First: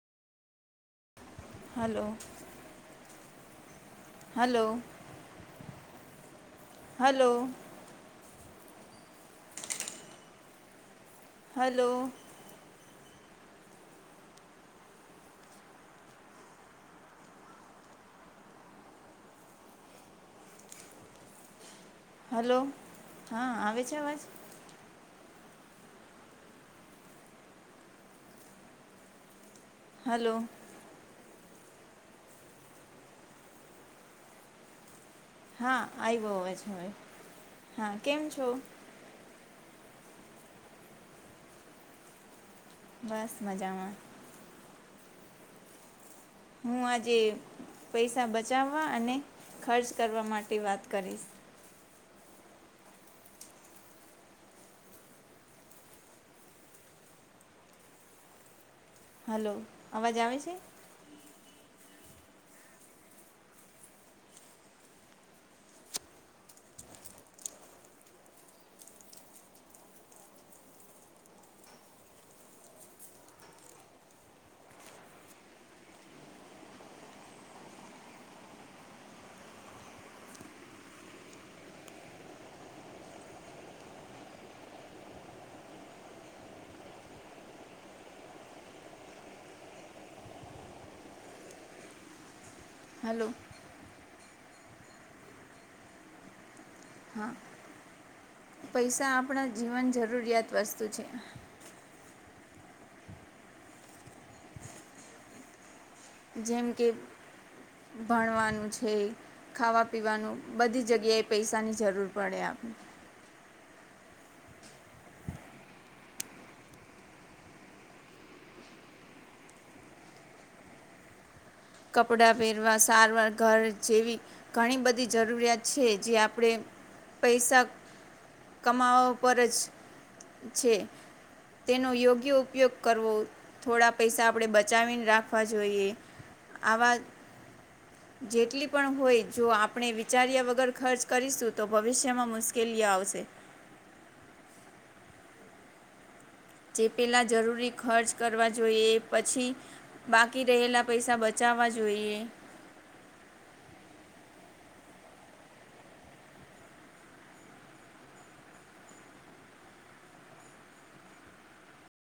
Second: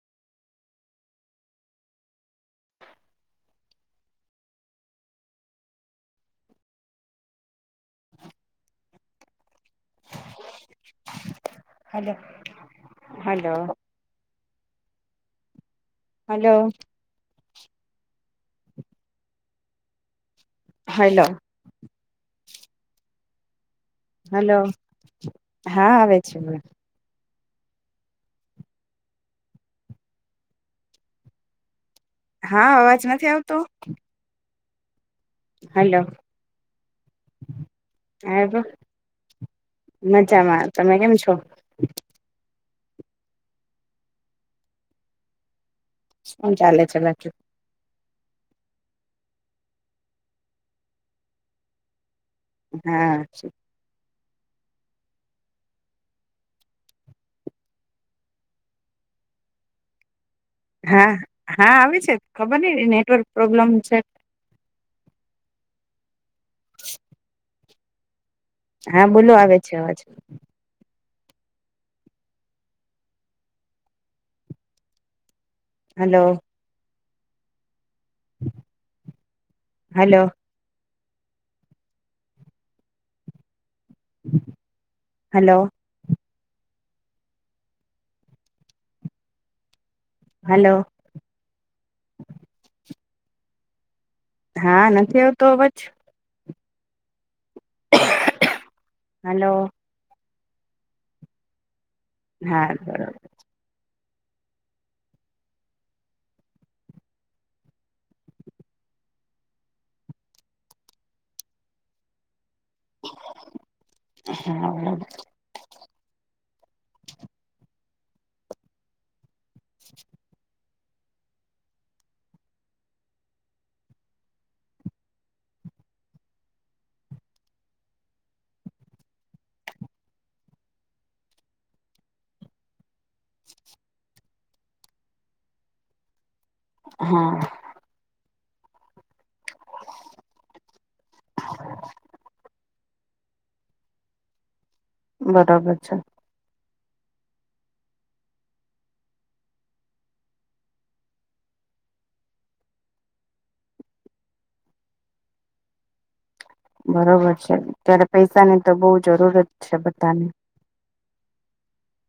હાલો. Hello. Hello. Hello. Hello. Hello. Hello. Hello. હા આવે છે અવાજ? હલો. હા આવે છે. હલો. હા. અવાજ નથી આવતો? હા હલો આયવો અવાજ હવે. હા કેમ છો? આવ્યો મજામાં. તમે કેમ છો? બસ મજામાં. શું ચાલે હું છે આજે બાકી પૈસા બચાવવા અને ખર્ચ કરવા માટે વાત કરીશ. હા. હલો. અવાજ આવે છે? હા હા આવે છે. ખબર નઈ નેટવર્ક પ્રોબ્લેમ છે. [inaudible] હા બોલો આવે છે અવાજ. Hello. Hello. Hello. Hello. Hello. હા નથી આવતો અવાજ? હા પૈસા આપણા હલો જીવન જરૂરિયાત વસ્તુ છે. હા બરોબર. જેમ કે ભણવાનું છે. ખાવા પીવાનું બધી જગ્યાએ પૈસાની જરૂર પડે આપને. હા. કપડા પહેરવા સારવાર ઘર જેવી ઘણી બધી જરૂરિયાત છે જે આપણે પૈસા કમાવા ઉપ જ છે. તેનો યોગ્ય ઉપયોગ કરવો થોડા પૈસા આપણે બચાવીને રાખવા જોઈએ. આવા હા જેટલી પણ હોય જો વિચાર્યા વગર ખર્ચ કરીશું તો ભવિષ્યમાં મુશ્કેલીઓ આવશે. બરાબર છે. જે પેલાં જરૂરી ખર્ચ કરવા જોઈએ એ પછી બાકી રહેલા પૈસા બચાવવા જોઈએ. બરોબર છે ત્યારે પૈસાની બહુ જરૂર છે બધાને.